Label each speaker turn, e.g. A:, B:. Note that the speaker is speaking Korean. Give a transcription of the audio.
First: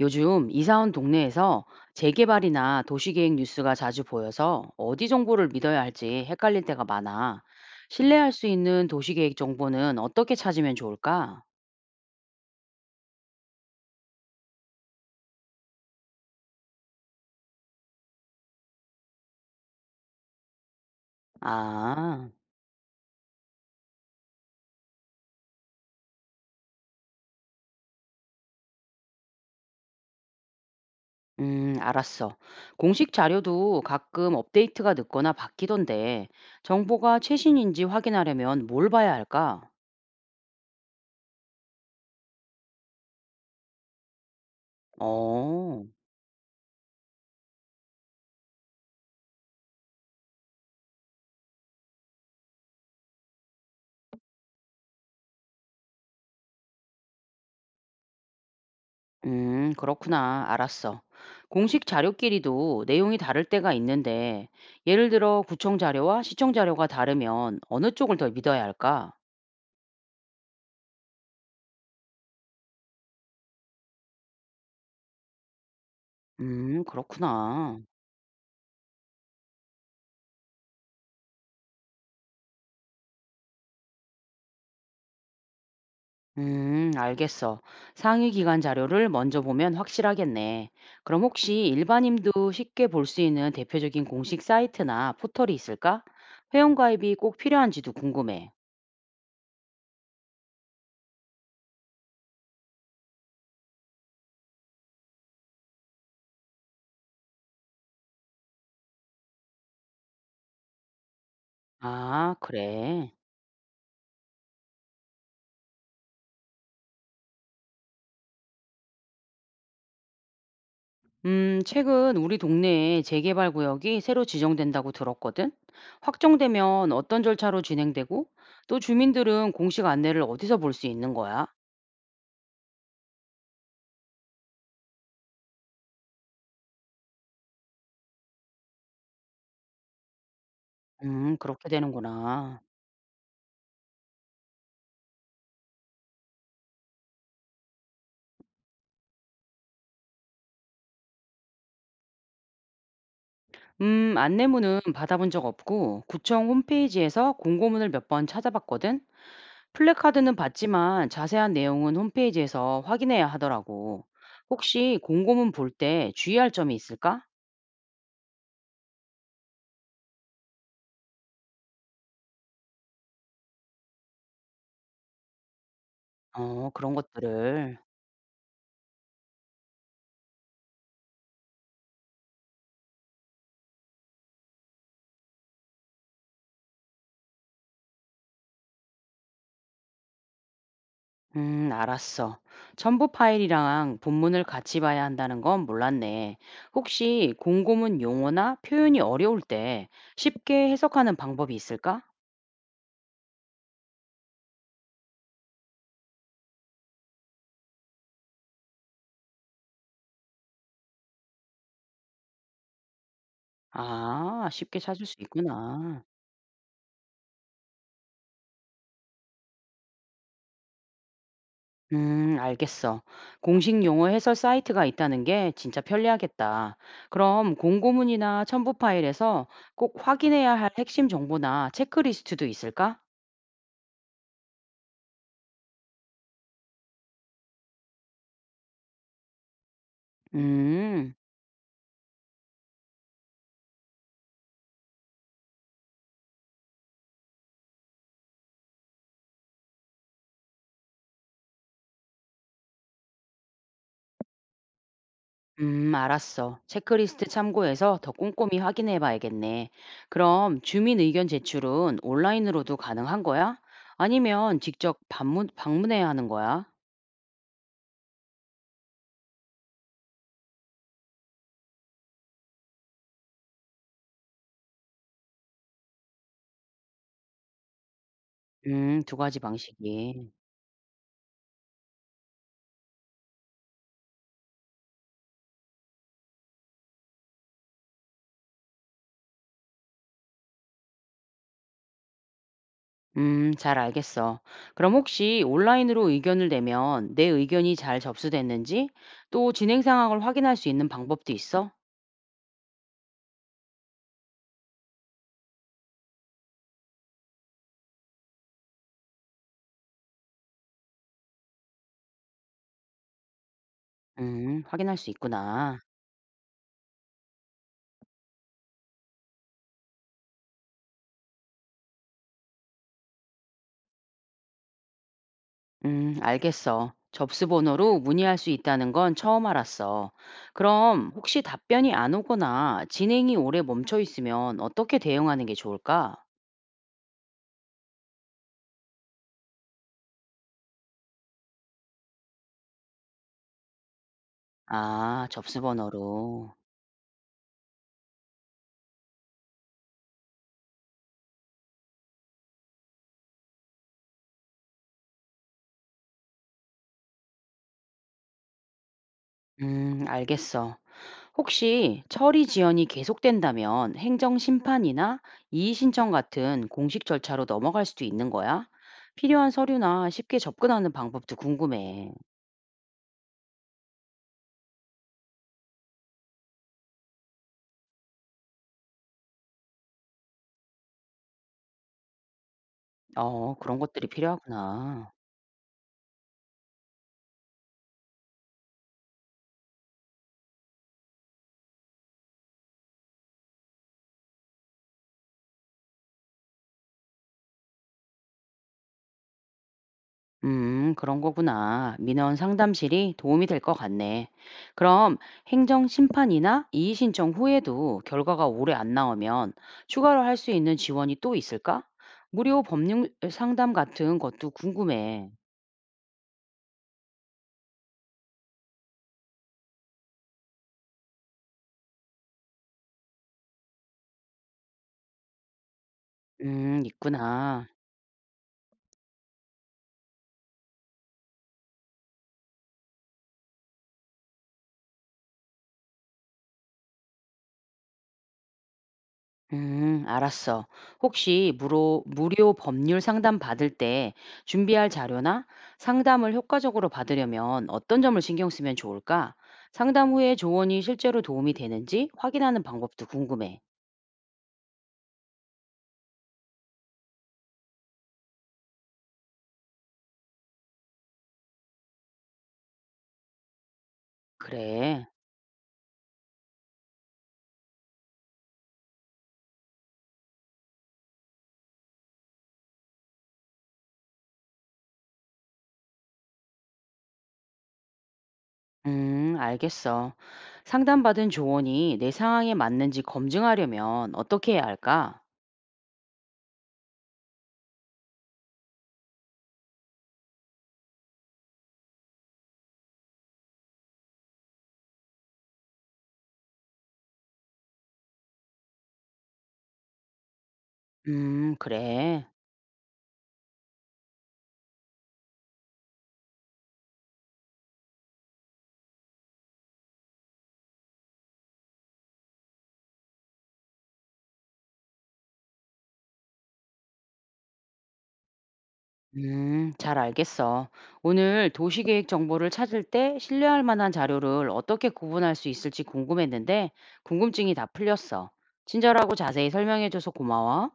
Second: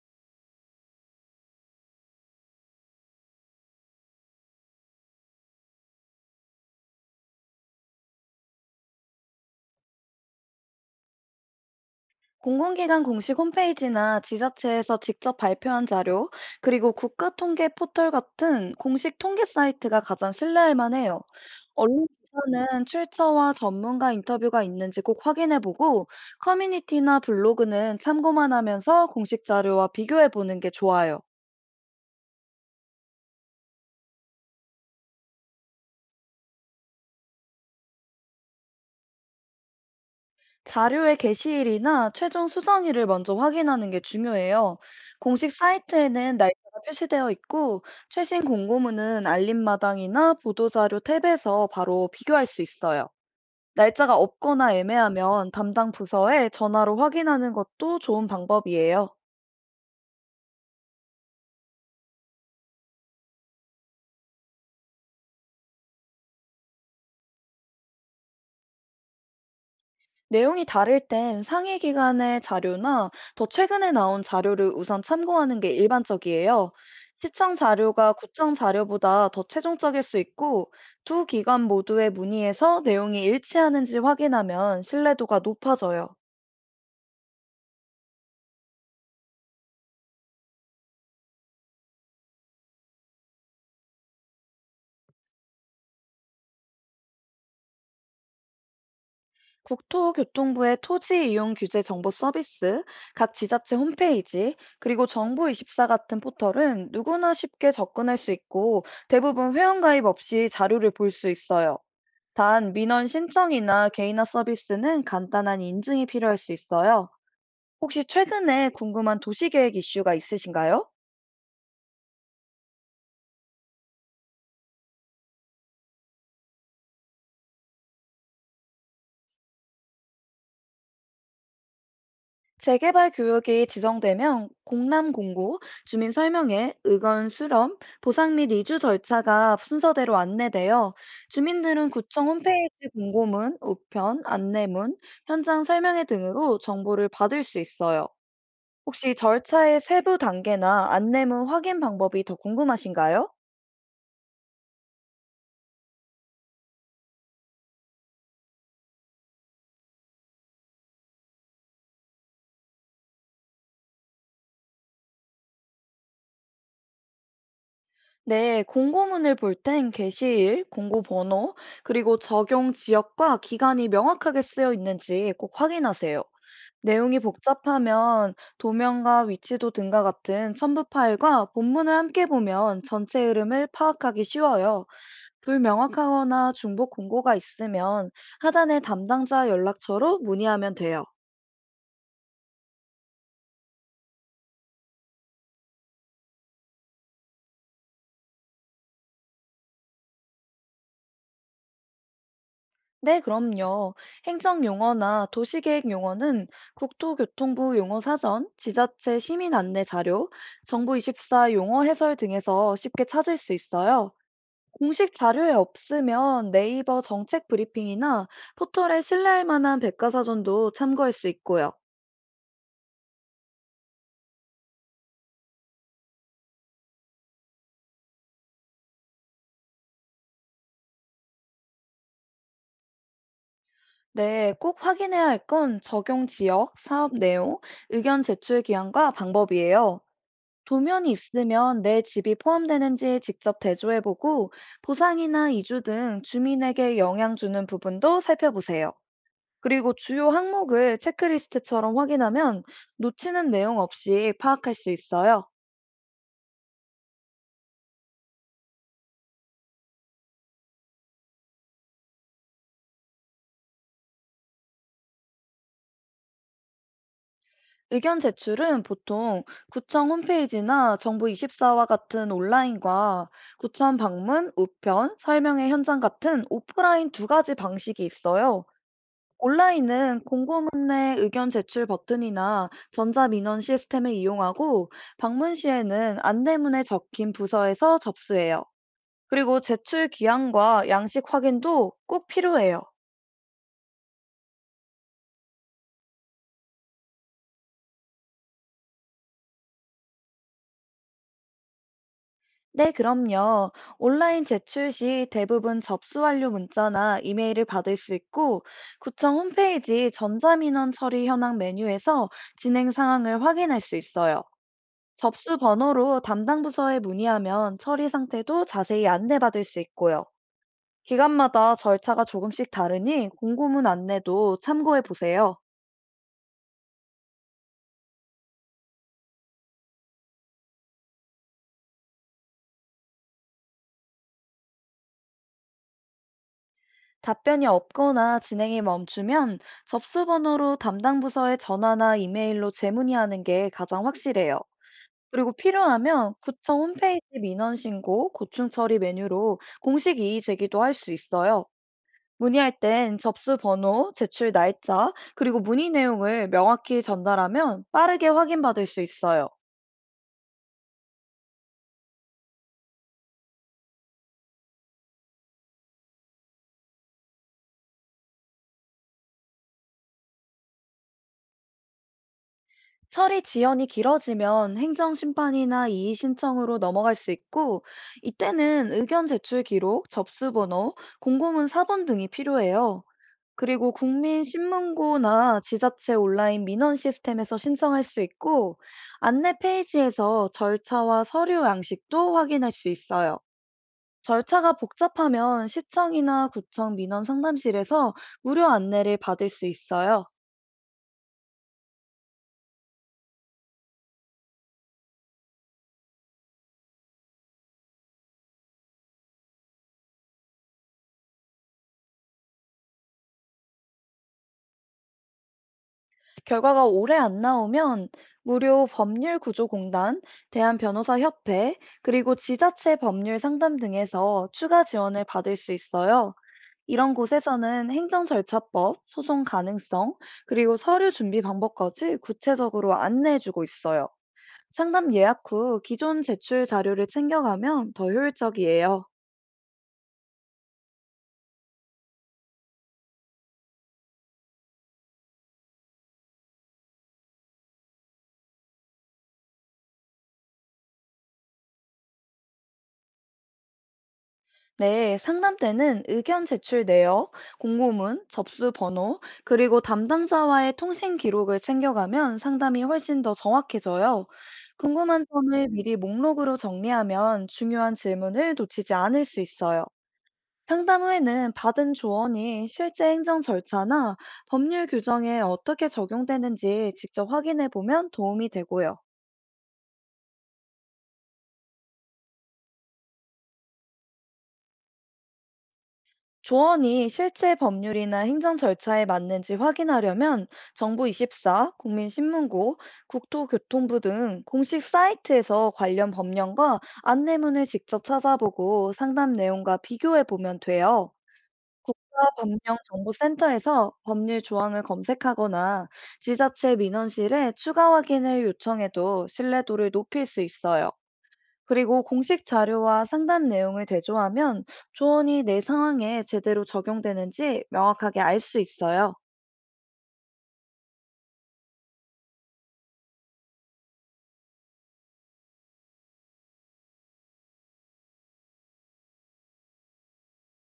A: 요즘 이사 온 동네에서 재개발이나 도시계획 뉴스가 자주 보여서 어디 정보를 믿어야 할지 헷갈릴 때가 많아. 신뢰할 수 있는 도시계획 정보는 어떻게 찾으면 좋을까?
B: 공공기관 공식 홈페이지나 지자체에서 직접 발표한 자료, 그리고 국가 통계 포털 같은 공식 통계 사이트가 가장 신뢰할 만해요. 언론
A: 아,
B: 기사는 출처와 전문가 인터뷰가 있는지 꼭 확인해 보고, 커뮤니티나 블로그는 참고만 하면서 공식 자료와 비교해 보는 게 좋아요.
A: 알았어. 공식 자료도 가끔 업데이트가 늦거나 바뀌던데 정보가 최신인지 확인하려면 뭘 봐야 할까?
B: 자료의 게시일이나 최종 수정일을 먼저 확인하는 게 중요해요. 공식
A: 어.
B: 사이트에는 날짜가 표시되어 있고, 최신 공고문은 알림마당이나 보도자료 탭에서 바로 비교할 수 있어요. 날짜가 없거나 애매하면 담당 부서에 전화로 확인하는 것도 좋은 방법이에요.
A: 그렇구나. 알았어. 공식 자료끼리도 내용이 다를 때가 있는데, 예를 들어 구청 자료와 시청 자료가 다르면 어느 쪽을 더 믿어야 할까?
B: 내용이 다를 땐 상위 기관의 자료나 더 최근에 나온 자료를 우선 참고하는 게 일반적이에요. 시청
A: 그렇구나.
B: 자료가 구청 자료보다 더 최종적일 수 있고 두 기관 모두의 문의에서 내용이 일치하는지 확인하면 신뢰도가 높아져요.
A: 알겠어. 상위 기관 자료를 먼저 보면 확실하겠네. 그럼 혹시 일반인도 쉽게 볼 수 있는 대표적인 공식 사이트나 포털이 있을까? 회원가입이 꼭 필요한지도 궁금해.
B: 국토교통부의 토지 이용 규제 정보 서비스, 각 지자체 홈페이지, 그리고 정보24 같은 포털은 누구나 쉽게 접근할 수 있고 대부분 회원가입 없이 자료를 볼 수 있어요.
A: 아,
B: 단 민원
A: 그래.
B: 신청이나 개인화 서비스는 간단한 인증이 필요할 수 있어요. 혹시 최근에 궁금한 도시계획 이슈가 있으신가요?
A: 최근 우리 동네에 재개발 구역이 새로 지정된다고 들었거든. 확정되면 어떤 절차로 진행되고, 또 주민들은 공식 안내를 어디서 볼 수 있는 거야?
B: 재개발 교육이 지정되면 공람 공고, 주민 설명회, 의견 수렴, 보상 및 이주 절차가 순서대로 안내되어
A: 그렇게
B: 주민들은 구청
A: 되는구나.
B: 홈페이지 공고문, 우편, 안내문, 현장 설명회 등으로 정보를 받을 수 있어요. 혹시 절차의 세부 단계나 안내문 확인 방법이 더 궁금하신가요?
A: 안내문은 받아본 적 없고, 구청 홈페이지에서 공고문을 몇 번 찾아봤거든. 플래카드는 봤지만 자세한 내용은 홈페이지에서 확인해야 하더라고. 혹시 공고문 볼 때 주의할 점이 있을까?
B: 네, 공고문을 볼 땐 게시일, 공고 번호, 그리고 적용 지역과 기간이 명확하게 쓰여 있는지 꼭 확인하세요.
A: 어, 그런
B: 내용이
A: 것들을.
B: 복잡하면 도면과 위치도 등과 같은 첨부 파일과 본문을 함께 보면 전체 흐름을 파악하기 쉬워요. 불명확하거나 중복 공고가 있으면 하단의 담당자 연락처로 문의하면 돼요.
A: 알았어. 첨부 파일이랑 본문을 같이 봐야 한다는 건 몰랐네. 혹시 공고문 용어나 표현이 어려울 때 쉽게 해석하는 방법이 있을까?
B: 네, 그럼요. 행정용어나 도시계획 용어는 국토교통부 용어사전, 지자체 시민 안내 자료, 정부24 용어 해설 등에서 쉽게 찾을 수 있어요.
A: 아, 쉽게 찾을
B: 공식
A: 수
B: 자료에
A: 있구나.
B: 없으면 네이버 정책 브리핑이나 포털에 신뢰할 만한 백과사전도 참고할 수 있고요.
A: 알겠어. 공식 용어 해설 사이트가 있다는 게 진짜 편리하겠다. 그럼 공고문이나 첨부 파일에서 꼭 확인해야 할 핵심 정보나 체크리스트도 있을까?
B: 네, 꼭 확인해야 할 건 적용 지역, 사업 내용, 의견 제출 기한과 방법이에요. 도면이
A: 음.
B: 있으면 내 집이 포함되는지 직접 대조해보고 보상이나 이주 등 주민에게 영향 주는 부분도 살펴보세요. 그리고 주요 항목을 체크리스트처럼 확인하면 놓치는 내용 없이 파악할 수 있어요.
A: 알았어. 체크리스트 참고해서 더 꼼꼼히 확인해 봐야겠네. 그럼 주민 의견 제출은 온라인으로도 가능한 거야? 아니면 직접 방문해야 하는 거야?
B: 의견 제출은 보통 구청 홈페이지나 정부24와 같은 온라인과 구청 방문, 우편, 설명회 현장 같은 오프라인 두 가지 방식이 있어요.
A: 두 가지
B: 온라인은
A: 방식이.
B: 공고문의 의견 제출 버튼이나 전자민원 시스템을 이용하고 방문 시에는 안내문에 적힌 부서에서 접수해요. 그리고 제출 기한과 양식 확인도 꼭 필요해요.
A: 잘 알겠어. 그럼 혹시 온라인으로 의견을 내면 내 의견이 잘 접수됐는지 또 진행 상황을 확인할 수 있는 방법도 있어?
B: 네, 그럼요. 온라인 제출 시 대부분 접수 완료 문자나 이메일을 받을 수 있고, 구청 홈페이지 전자민원 처리 현황 메뉴에서 진행 상황을 확인할 수 있어요.
A: 확인할 수
B: 접수
A: 있구나.
B: 번호로 담당 부서에 문의하면 처리 상태도 자세히 안내받을 수 있고요. 기관마다 절차가 조금씩 다르니 공고문 안내도 참고해 보세요.
A: 알겠어. 접수 번호로 문의할 수 있다는 건 처음 알았어. 그럼 혹시 답변이 안 오거나 진행이 오래 멈춰 있으면 어떻게 대응하는 게 좋을까?
B: 답변이 없거나 진행이 멈추면 접수 번호로 담당 부서에 전화나 이메일로 재문의하는 게 가장 확실해요.
A: 아,
B: 그리고
A: 접수
B: 필요하면
A: 번호로.
B: 구청 홈페이지 민원 신고, 고충 처리 메뉴로 공식 이의 제기도 할 수 있어요. 문의할 땐 접수 번호, 제출 날짜, 그리고 문의 내용을 명확히 전달하면 빠르게 확인받을 수 있어요.
A: 알겠어. 혹시 처리 지연이 계속된다면 행정 심판이나 이의 신청 같은 공식 절차로 넘어갈 수도 있는 거야? 필요한 서류나 쉽게 접근하는 방법도 궁금해.
B: 처리 지연이 길어지면 행정심판이나 이의신청으로 넘어갈 수 있고, 이때는 의견 제출 기록, 접수 번호, 공고문 사본 등이 필요해요.
A: 어, 그런
B: 그리고
A: 것들이 필요하구나.
B: 국민신문고나 지자체 온라인 민원 시스템에서 신청할 수 있고, 안내 페이지에서 절차와 서류 양식도 확인할 수 있어요. 절차가 복잡하면 시청이나 구청 민원 상담실에서 무료 안내를 받을 수 있어요.
A: 그런 거구나. 민원 상담실이 도움이 될 것 같네. 그럼 행정 심판이나 이의 신청 후에도 결과가 오래 안 나오면 추가로 할 수 있는 지원이 또 있을까? 무료 법률 상담 같은 것도 궁금해.
B: 결과가 오래 안 나오면 무료 법률구조공단, 대한변호사협회, 그리고 지자체 법률 상담 등에서 추가 지원을 받을 수 있어요. 이런
A: 있구나.
B: 곳에서는 행정 절차법, 소송 가능성, 그리고 서류 준비 방법까지 구체적으로 안내해주고 있어요. 상담 예약 후 기존 제출 자료를 챙겨가면 더 효율적이에요.
A: 알았어. 혹시 무료 법률 상담 받을 때 준비할 자료나 상담을 효과적으로 받으려면 어떤 점을 신경 쓰면 좋을까? 상담 후에 조언이 실제로 도움이 되는지 확인하는 방법도 궁금해.
B: 네, 상담 때는 의견 제출 내역, 공고문, 접수 번호, 그리고 담당자와의 통신 기록을 챙겨가면 상담이 훨씬 더 정확해져요.
A: 그래.
B: 궁금한 점을 미리 목록으로 정리하면 중요한 질문을 놓치지 않을 수 있어요. 상담 후에는 받은 조언이 실제 행정 절차나 법률 규정에 어떻게 적용되는지 직접 확인해 보면 도움이 되고요.
A: 알겠어. 상담받은 조언이 내 상황에 맞는지 검증하려면 어떻게 해야 할까?
B: 조언이 실제 법률이나 행정 절차에 맞는지 확인하려면 정부24, 국민신문고, 국토교통부 등 공식 사이트에서 관련 법령과 안내문을 직접 찾아보고 상담 내용과 비교해 보면 돼요.
A: 그래.
B: 국가법령정보센터에서 법률 조항을 검색하거나 지자체 민원실에 추가 확인을 요청해도 신뢰도를 높일 수 있어요. 그리고 공식 자료와 상담 내용을 대조하면 조언이 내 상황에 제대로 적용되는지 명확하게 알 수 있어요.
A: 잘 알겠어. 오늘 도시계획 정보를 찾을 때 신뢰할 만한 자료를 어떻게 구분할 수 있을지 궁금했는데, 궁금증이 다 풀렸어. 친절하고 자세히 설명해줘서 고마워.